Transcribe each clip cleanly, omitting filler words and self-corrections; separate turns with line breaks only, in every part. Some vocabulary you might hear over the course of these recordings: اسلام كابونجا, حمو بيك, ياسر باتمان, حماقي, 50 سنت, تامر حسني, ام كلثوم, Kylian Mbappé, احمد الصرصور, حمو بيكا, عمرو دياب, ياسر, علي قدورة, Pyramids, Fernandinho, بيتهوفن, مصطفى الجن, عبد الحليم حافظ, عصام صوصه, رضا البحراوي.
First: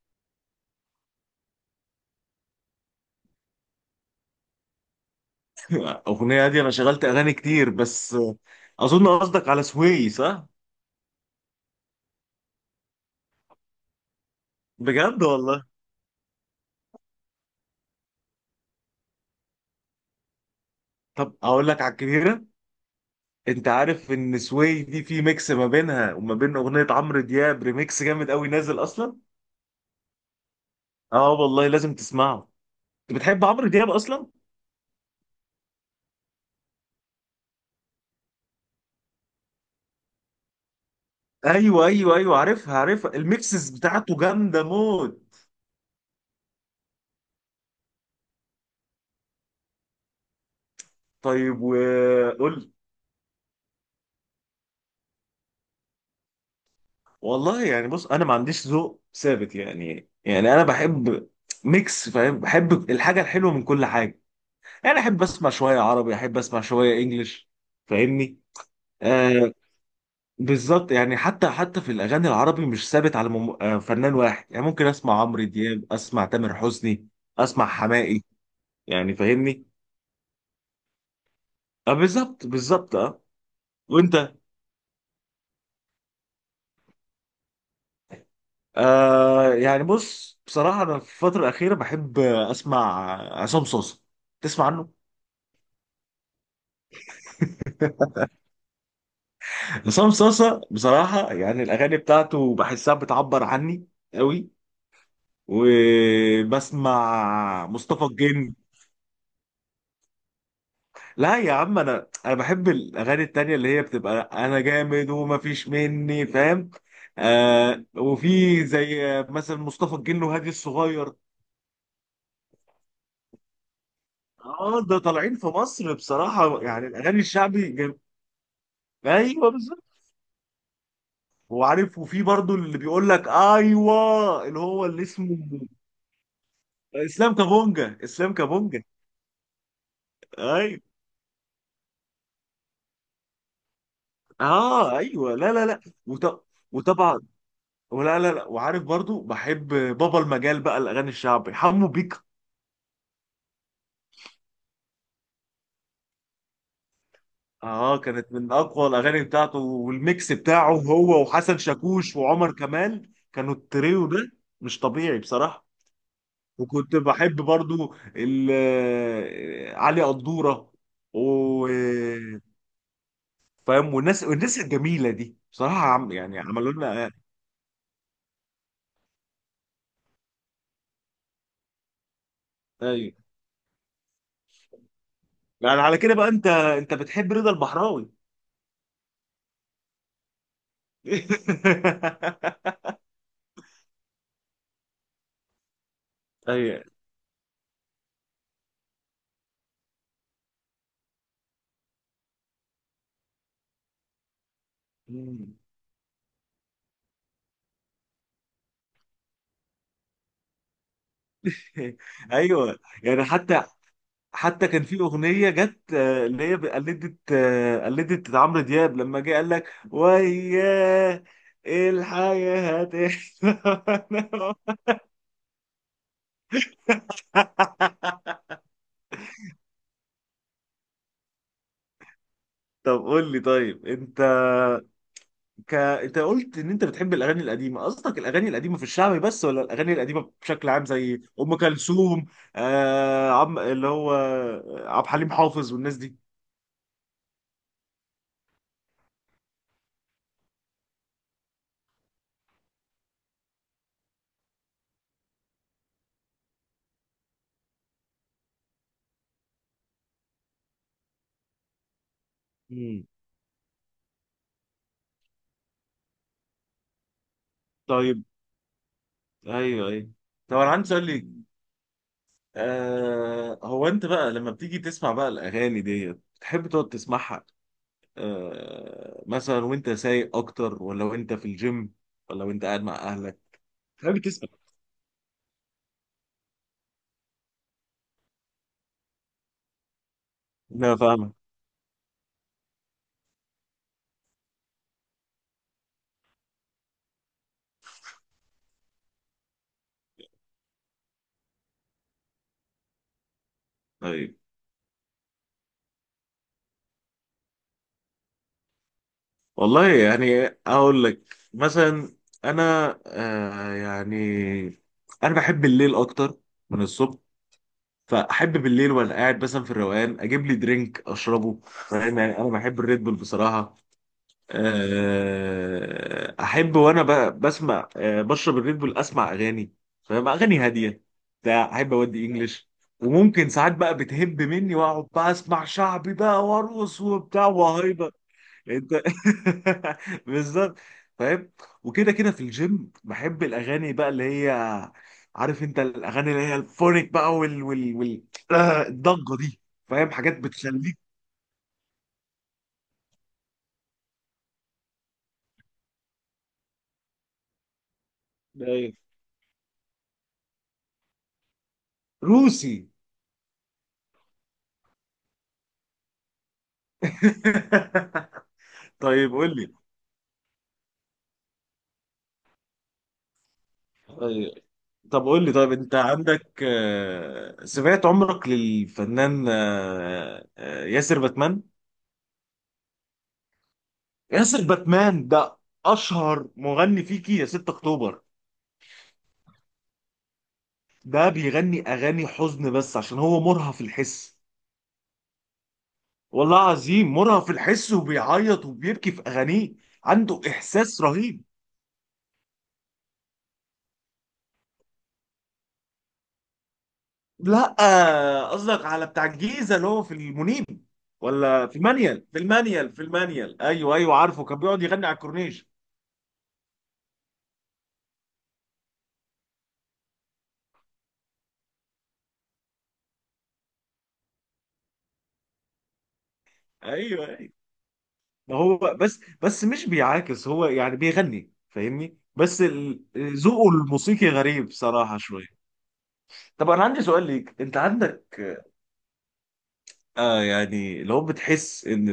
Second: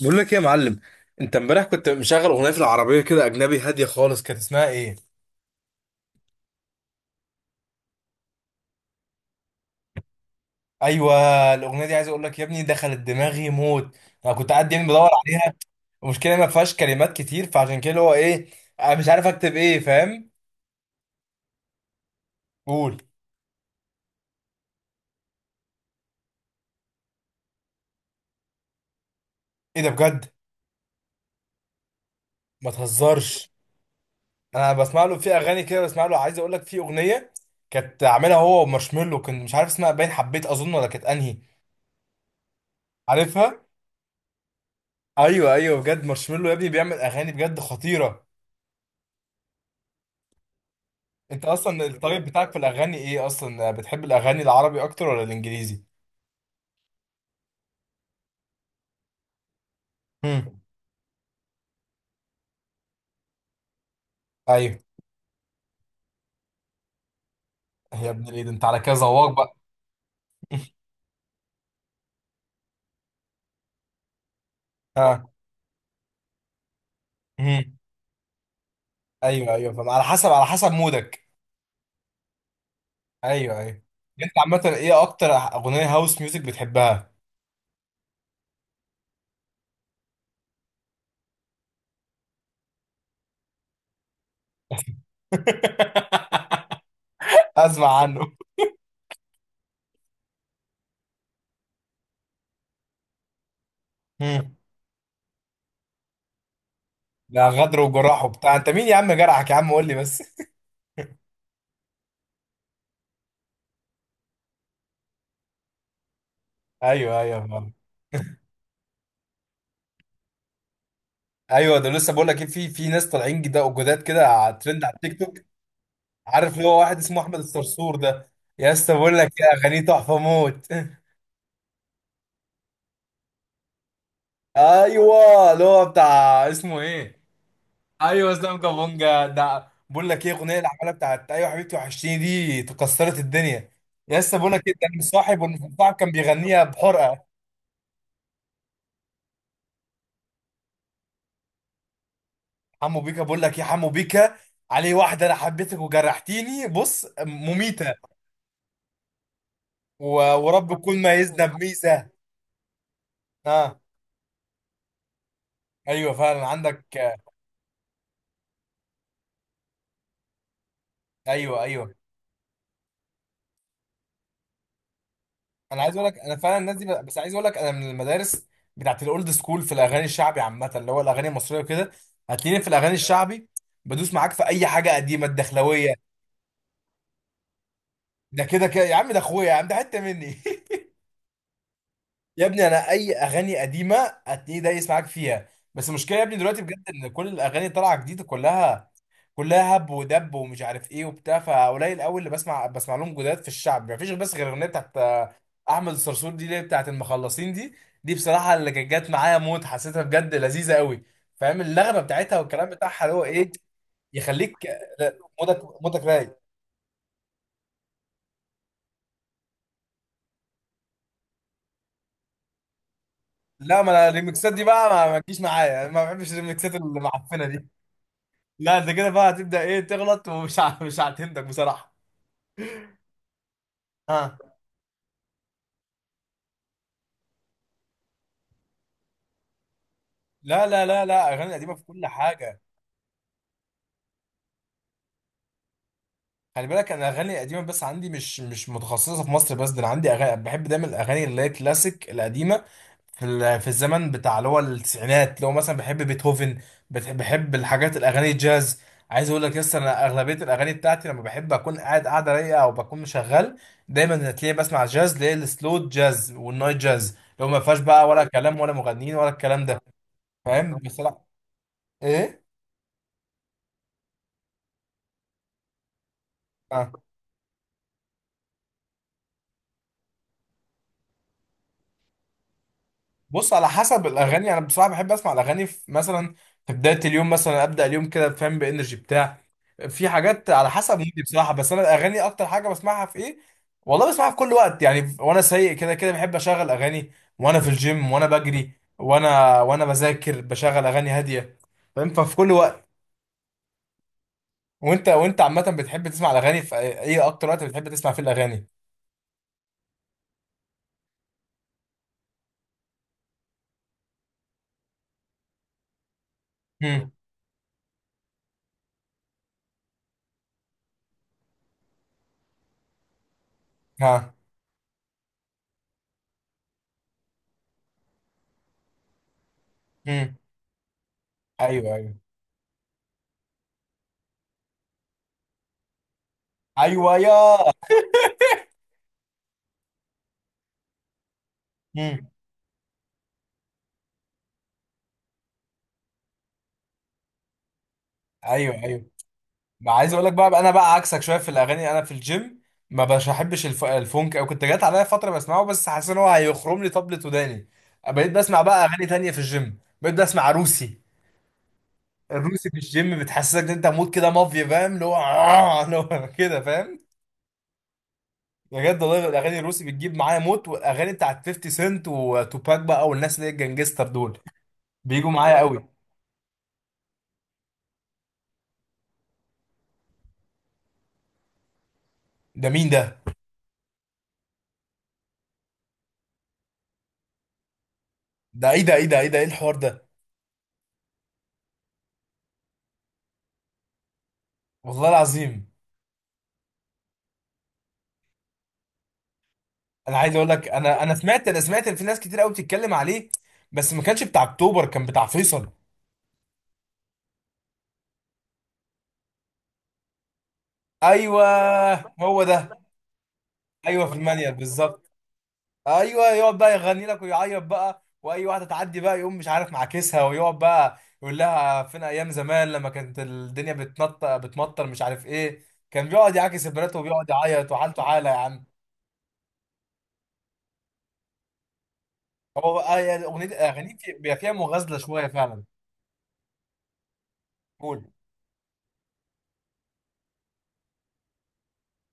بقول لك ايه يا معلم؟ انت امبارح كنت مشغل اغنيه في العربيه كده اجنبي هاديه خالص، كانت اسمها ايه؟
الاغنيه دي انا شغلت اغاني كتير، بس اظن قصدك على سوي. صح؟
ايوه، الاغنيه دي عايز اقول لك يا ابني دخلت دماغي موت. انا كنت قاعد بدور
بجد
عليها.
والله.
المشكله ما فيهاش كلمات كتير، فعشان كده اللي هو ايه، انا مش عارف اكتب ايه، فاهم؟
طب اقول لك على الكبيره.
قول.
انت عارف ان سوي دي في ميكس ما بينها وما بين اغنيه عمرو دياب، ريميكس جامد قوي نازل اصلا.
ايه ده بجد؟
اه والله لازم تسمعه.
ما
انت بتحب
تهزرش.
عمرو دياب اصلا؟
انا بسمع له في اغاني كده، بسمع له عايز اقول لك في اغنيه كانت عاملها هو ومارشميلو، كنت مش عارف اسمها، باين حبيت اظن، ولا كانت انهي؟
ايوه ايوه ايوه، عارفها عارفها،
عارفها.
الميكسز بتاعته جامده موت.
ايوه ايوه، بجد مارشميلو يا ابني بيعمل اغاني بجد خطيره. انت
طيب
اصلا الطريق بتاعك في
وقول.
الاغاني ايه اصلا؟ بتحب الاغاني العربي اكتر ولا الانجليزي؟
والله يعني بص، انا ما عنديش ذوق ثابت يعني
هم.
انا بحب ميكس، فاهم، بحب الحاجه الحلوه من كل حاجه.
ايوه
يعني احب اسمع شويه عربي احب اسمع شويه انجليش.
يا ابن
فاهمني؟
الايه ده، انت على كده زواق
آه
بقى.
بالظبط يعني، حتى في الاغاني العربي مش ثابت على فنان واحد، يعني ممكن اسمع
ها.
عمرو دياب، اسمع تامر حسني، اسمع
هم.
حماقي، يعني
ايوه
فاهمني.
ايوه فاهم، على حسب مودك.
آه بالظبط بالظبط اه.
ايوه ايوه.
وانت؟
انت عامه ايه اكتر اغنيه هاوس ميوزك بتحبها؟
يعني بص بصراحه انا في الفتره الاخيره بحب اسمع عصام صوصه. تسمع عنه؟
اسمع عنه.
عصام صوصه بصراحه يعني الاغاني بتاعته بحسها بتعبر عني
هم.
قوي. وبسمع
لا، غدر
مصطفى
وجراح
الجن.
وبتاع؟ انت مين يا عم؟ جرحك يا عم قول لي بس.
لا يا عم، انا بحب الاغاني التانية اللي هي بتبقى انا جامد ومفيش مني، فاهم.
ايوه ايوه فاهم.
آه وفي زي مثلا مصطفى الجن وهادي الصغير.
ايوه ده لسه بقول لك ايه، في ناس طالعين جدا جداد كده على
اه
ترند على
ده
التيك
طالعين
توك.
في مصر
عارف
بصراحة،
اللي هو
يعني
واحد اسمه
الاغاني
احمد
الشعبي
الصرصور ده؟ يا اسطى بقول لك، يا
ايوه
اغانيه
بالظبط.
تحفه موت.
وعارف وفي برضو اللي بيقول لك ايوه اللي هو اللي اسمه
ايوه اللي هو بتاع اسمه ايه؟
اسلام كابونجا
ايوه
اسلام
اسلام
كابونجا
كابونجا، ده بقول لك ايه، الاغنيه اللي
ايوه.
عملها بتاعت ايوه حبيبتي وحشتيني، دي كسرت الدنيا. يا اسطى بقول لك ايه،
اه
ده
ايوه، لا
صاحب
لا لا.
صاحب كان
وط...
بيغنيها
وطبعا.
بحرقه.
ولا لا لا. وعارف برضو بحب بابا المجال بقى الاغاني الشعبي، حمو بيك.
حمو بيكا بقول لك ايه، حمو بيكا عليه واحده انا حبيتك وجرحتيني، بص مميته.
اه كانت من اقوى الاغاني بتاعته، والميكس بتاعه
ورب كل ما
هو وحسن
يذنب ميزه.
شاكوش وعمر كمال كانوا
اه
التريو ده مش طبيعي بصراحة.
ايوه فعلا عندك.
وكنت بحب برضو علي قدورة
ايوه
و
ايوه.
فاهم، والناس الجميلة دي بصراحة
انا عايز اقول
عم
لك انا
يعني
فعلا
عملوا
الناس دي،
لنا
بس عايز اقول لك انا من المدارس بتاعت الاولد سكول في الاغاني الشعبي عامه، اللي هو الاغاني المصريه وكده. هتلاقيني في الاغاني
ايوه.
الشعبي بدوس معاك في اي حاجه قديمه
يعني على
الدخلويه.
كده بقى انت بتحب رضا البحراوي؟
ده كده كده يا عم، ده اخويا يا عم، ده حته مني. يا ابني انا اي اغاني قديمه هتلاقيه دايس معاك فيها. بس المشكله يا ابني دلوقتي بجد، ان كل الاغاني طالعه جديده كلها، كلها هب ودب ومش عارف ايه وبتاع. فقليل قوي اللي بسمع، لهم جداد في الشعب. مفيش بس غير الاغنيه بتاعت
ايوه.
احمد الصرصور دي، اللي هي بتاعت المخلصين دي. دي بصراحه اللي كانت جت معايا موت، حسيتها بجد لذيذه قوي. فاهم اللغمه بتاعتها والكلام
ايوه
بتاعها اللي هو
يعني
ايه،
حتى
يخليك.
حتى كان في
لا،
اغنيه جت
مودك رايق.
اللي هي قلدت قلدت عمرو دياب لما جه قال لك وياه، إيه الحياه
لا، ما
هتحلى.
انا الريمكسات دي بقى ما تجيش معايا، ما بحبش الريمكسات المعفنه دي. لا انت كده بقى هتبدا ايه تغلط، مش هعتمدك بصراحه.
طب قول لي طيب انت،
ها.
انت قلت ان انت بتحب الاغاني القديمه، قصدك الاغاني القديمه في الشعبي بس ولا الاغاني القديمه
لا
بشكل عام
لا لا
زي
لا، اغاني
ام
قديمه في كل
كلثوم؟
حاجه.
آه عم اللي هو عبد الحليم حافظ والناس دي.
خلي بالك انا اغاني قديمه، بس عندي مش متخصصه في مصر بس، ده انا عندي اغاني بحب دايما الاغاني اللي هي كلاسيك القديمه، في الزمن بتاع اللي هو التسعينات، اللي هو مثلا بحب بيتهوفن. بحب الحاجات الاغاني الجاز. عايز اقول لك، لسه انا اغلبيه الاغاني بتاعتي لما بحب اكون قاعده رايقه او بكون
مم.
شغال، دايما هتلاقيني بسمع جاز، اللي هي السلو جاز والنايت جاز، اللي هو ما فيهاش بقى
طيب.
ولا كلام ولا مغنيين ولا الكلام ده.
ايوه ايوه. طب انا
فاهم
عندي
بس؟ لا.
سؤال.
ايه؟
آه هو انت بقى لما بتيجي تسمع بقى الاغاني دي بتحب تقعد
آه.
تسمعها، آه مثلا وانت سايق اكتر، ولا وانت في الجيم، ولا وانت قاعد مع اهلك،
بص، على حسب
بتحب تسمع.
الاغاني. انا بصراحه بحب اسمع الاغاني في مثلا، في بدايه اليوم مثلا، ابدا اليوم كده، فاهم، بانرجي بتاع. في حاجات على
لا
حسب مودي
فاهمك.
بصراحه، بس انا الاغاني اكتر حاجه بسمعها في ايه، والله بسمعها في كل وقت وانا سايق. كده كده بحب اشغل اغاني وانا في الجيم وانا بجري وانا بذاكر، بشغل اغاني هاديه. فاهم؟ ففي كل وقت.
طيب
وانت عامه بتحب تسمع الاغاني في ايه؟ اكتر وقت بتحب تسمع فيه الاغاني؟
والله يعني اقول لك مثلا. انا آه يعني انا بحب الليل اكتر من
امم
الصبح، فاحب بالليل وانا قاعد مثلا في الروقان اجيب لي درينك اشربه، فاهم يعني، انا بحب الريد بول بصراحه.
ها.
احب وانا بسمع بشرب الريد بول اسمع اغاني، فاهم،
امم
اغاني هاديه بتاع، احب
ايوه ايوه.
اودي انجلش. وممكن ساعات بقى بتهب مني واقعد بقى اسمع شعبي بقى وارقص
ايوه
وبتاع
يا.
وهايبر. انت. بالظبط، فاهم. وكده
امم
كده في الجيم بحب الاغاني بقى اللي هي، عارف انت الاغاني اللي هي الفونيك بقى وال
ايوه ايوه.
الضجه دي،
ما
فاهم،
عايز اقول لك
حاجات
بقى، انا بقى
بتخليك.
عكسك شويه في الاغاني. انا في الجيم ما بش بحبش الفونك، او كنت جات عليا فتره بسمعه، بس حاسس ان هو هيخرم لي طبلة وداني. بقيت بسمع بقى
أيوة.
اغاني تانية في الجيم، بقيت بسمع روسي. الروسي
روسي.
في الجيم بتحسسك ان انت مود كده مافيا، فاهم اللي هو؟ اللي هو كده، فاهم. بجد والله
طيب قول
الاغاني
لي
الروسي بتجيب معايا موت، والاغاني بتاعت 50 سنت وتوباك بقى، والناس اللي هي الجنجستر دول
طيب طب
بيجوا
قول لي
معايا
طيب،
قوي.
انت عندك سمعت عمرك للفنان ياسر باتمان؟
ده مين ده؟
ياسر باتمان ده اشهر مغني فيكي يا 6 اكتوبر.
ده ايه الحوار ده؟
ده بيغني اغاني حزن بس عشان هو مرهف الحس.
والله العظيم.
والله عظيم مرهف الحس وبيعيط وبيبكي في اغانيه،
انا عايز
عنده
اقول لك،
احساس
انا
رهيب.
سمعت، انا سمعت ان في ناس كتير قوي بتتكلم عليه، بس ما كانش بتاع اكتوبر، كان بتاع فيصل.
لا قصدك على بتاع الجيزه اللي هو في المنيب،
ايوه.
ولا في المانيال؟ في
هو ده.
المانيال في المانيال ايوه
ايوه في
ايوه عارفه
المانيال
كان بيقعد يغني
بالظبط.
على الكورنيش.
ايوه يقعد بقى يغني لك ويعيط بقى، واي واحده تعدي بقى يقوم مش عارف معاكسها، ويقعد بقى يقول لها فين ايام زمان لما كانت الدنيا بتنطق بتمطر مش عارف ايه. كان بيقعد يعاكس البنات
ايوه
وبيقعد
ايوه.
يعيط وحالته حاله يا
ما
عم.
هو بس مش بيعاكس، هو يعني بيغني فاهمني، بس
هو بقى- آه، يا- اغنيه
ذوقه
اغانيه
الموسيقي
بيبقى فيها
غريب
مغازله
صراحة
شويه فعلا.
شوية. طب انا عندي سؤال ليك، انت
قول.
عندك آه يعني، لو بتحس ان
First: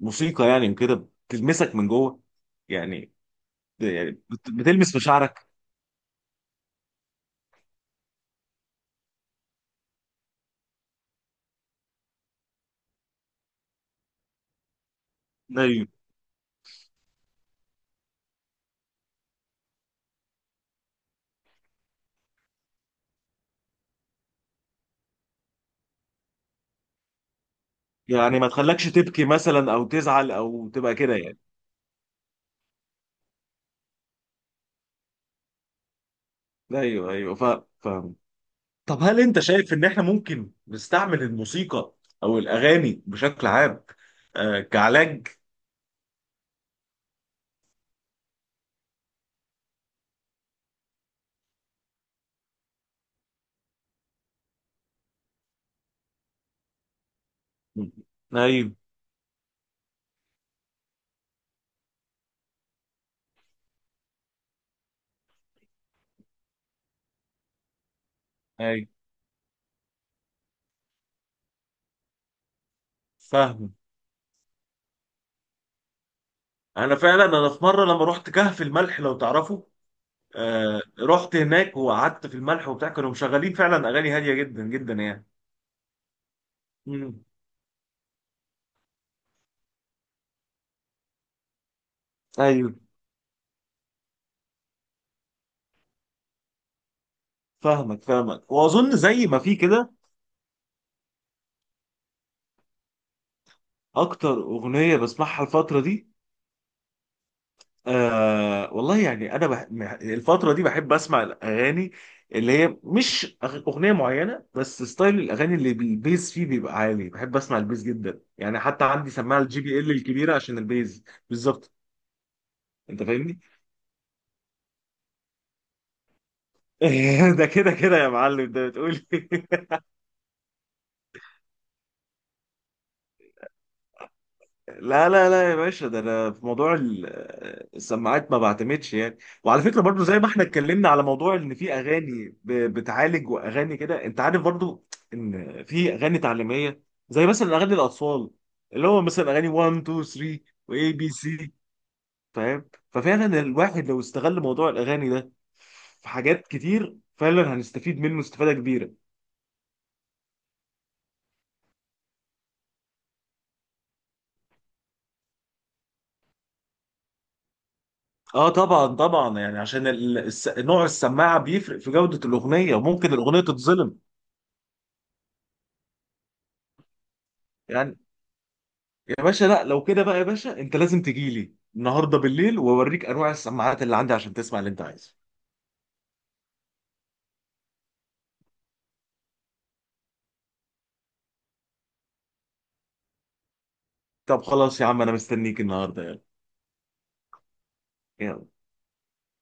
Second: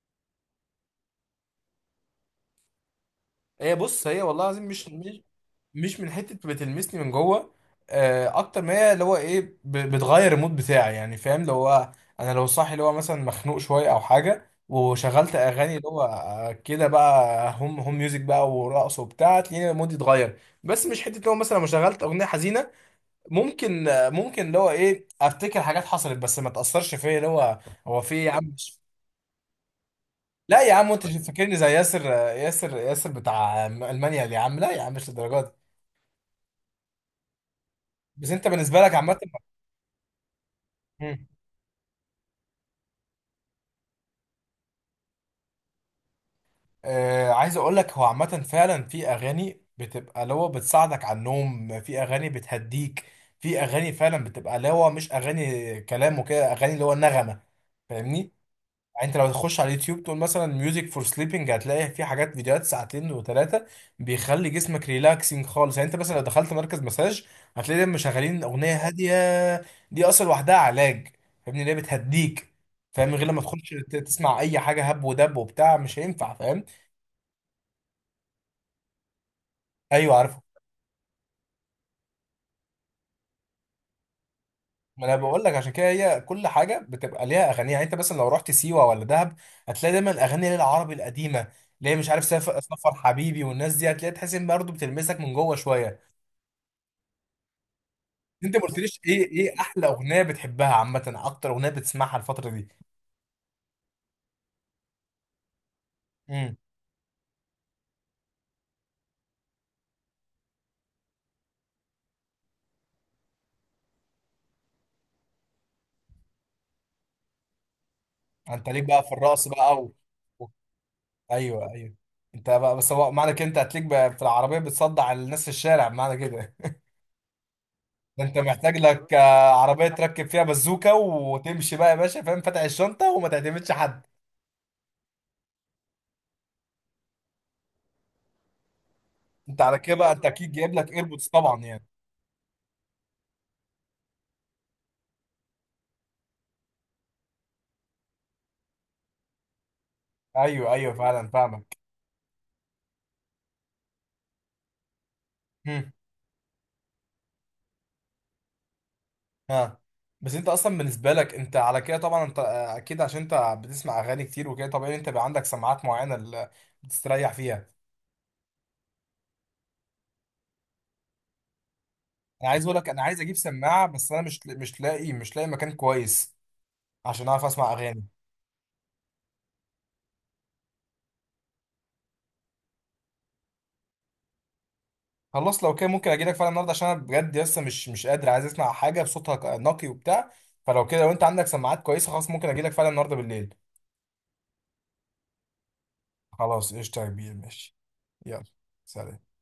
الموسيقى يعني كده بتلمسك من جوه، يعني
هي بص،
يعني
هي والله
بت-
العظيم مش
بتلمس
مش
مشاعرك.
مش من حته بتلمسني من جوه، اكتر ما هي اللي هو ايه، بتغير المود بتاعي يعني. فاهم لو هو، انا لو صاحي اللي هو مثلا مخنوق شويه او حاجه، وشغلت اغاني
ايوه
اللي هو كده بقى، هم هم ميوزك بقى ورقص وبتاع، تلاقيني مودي اتغير. بس مش حته لو مثلا لو شغلت اغنيه حزينه، ممكن ممكن اللي هو ايه، افتكر حاجات حصلت بس ما تاثرش فيا اللي هو، هو في إيه يا
يعني
عم
ما
مش-
تخلكش تبكي مثلا او تزعل
لا
او
يا عم،
تبقى
انت
كده
مش
يعني.
فاكرني زي ياسر، ياسر بتاع المانيا اللي يا عم، لا يا عم مش للدرجه دي.
ايوه ايوه فاهم.
بس انت بالنسبه لك
طب
عامه؟
هل انت شايف ان احنا ممكن نستعمل الموسيقى او الاغاني بشكل عام آه كعلاج؟
آه، عايز اقول لك هو عامة فعلا في اغاني بتبقى اللي هو بتساعدك على النوم، في اغاني بتهديك، في اغاني فعلا بتبقى اللي هو مش اغاني كلام وكده، اغاني اللي هو نغمة، فاهمني؟
ايوه
يعني انت لو تخش على اليوتيوب تقول مثلا ميوزك فور سليبنج، هتلاقي في حاجات فيديوهات ساعتين وثلاثة بيخلي جسمك ريلاكسنج خالص. يعني انت مثلا لو دخلت مركز مساج، هتلاقي دايما مشغلين اغنية
ايوه
هادية. دي اصلا لوحدها علاج، فاهمني؟ اللي هي بتهديك، فاهم؟ غير لما تخش
فاهم.
تسمع اي حاجة هب ودب وبتاع، مش هينفع، فاهم؟
انا فعلا في مره لما رحت كهف الملح لو تعرفه.
ايوه عارفه.
آه رحت هناك وقعدت في الملح وبتاع كانوا مشغلين فعلا اغاني هاديه جدا جدا
ما انا
يعني.
بقول لك عشان كده هي كل حاجه
امم.
بتبقى ليها اغاني. يعني انت مثلا لو رحت سيوه ولا دهب، هتلاقي دايما اغاني للعربي القديمه، اللي هي مش عارف سافر
ايوه
سفر حبيبي والناس دي، هتلاقي تحس ان برضه بتلمسك من جوه شويه.
فاهمك،
انت ما
واظن
قلتليش ايه،
زي ما في
ايه احلى
كده.
اغنيه بتحبها عامه؟ اكتر اغنيه بتسمعها الفتره دي؟
اكتر اغنيه بسمعها الفتره دي،
امم
آه والله يعني الفتره دي بحب اسمع الاغاني اللي هي مش اغنيه معينه بس ستايل الاغاني اللي البيز فيه بيبقى عالي، بحب اسمع البيز جدا يعني.
انت ليك
حتى
بقى
عندي
في
سماعه
الرقص
الجي بي
بقى
ال الكبيره
و-
عشان البيز.
ايوه
بالظبط.
ايوه. انت بقى بس،
انت
هو معنى
فاهمني.
كده انت هتليك بقى في العربيه بتصدع الناس في الشارع؟ معنى كده
ده كده كده يا
ده انت
معلم، ده
محتاج
بتقول.
لك عربية تركب فيها بزوكة وتمشي بقى يا باشا، فاهم، فاتح الشنطة وما تعتمدش حد.
لا لا لا يا باشا، ده انا في موضوع السماعات ما بعتمدش يعني.
انت
وعلى
على
فكره
كده
برضو
بقى
زي
انت
ما احنا
اكيد جايب
اتكلمنا
لك
على
ايربودز
موضوع ان
طبعا
في
يعني؟
اغاني بتعالج واغاني كده، انت عارف برضو ان في اغاني تعليميه زي مثلا اغاني الاطفال اللي هو مثلا اغاني 1 2 3،
ايوه ايوه
واي بي
فعلا
سي،
فاهمك.
فاهم. ففعلا الواحد لو استغل موضوع الاغاني ده
هم،
في حاجات كتير، فعلا هنستفيد منه استفاده كبيره.
ها. بس انت اصلا بالنسبة لك، انت على كده طبعا، انت اكيد عشان انت بتسمع اغاني كتير وكده، طبيعي انت بقى عندك سماعات معينة اللي بتستريح فيها.
اه طبعا طبعا يعني عشان نوع السماعه بيفرق في جوده
انا عايز
الاغنيه
اقول لك انا
وممكن
عايز اجيب
الاغنيه
سماعة،
تتظلم
بس انا مش لاقي، مش لاقي مكان كويس عشان اعرف اسمع
يعني.
اغاني.
يا باشا لا لو كده بقى يا باشا انت لازم تجي لي النهارده بالليل واوريك انواع السماعات اللي عندي عشان تسمع اللي انت عايزه.
خلاص، لو كده ممكن اجي لك فعلا النهارده، عشان انا بجد لسه مش قادر، عايز اسمع حاجه بصوتها نقي وبتاع. فلو كده، لو انت عندك سماعات كويسه، خلاص ممكن اجي لك فعلا النهارده بالليل.
طب خلاص يا عم انا مستنيك النهارده، يلا.
خلاص قشطه يا كبير ماشي. يلا.
يلا.
سلام.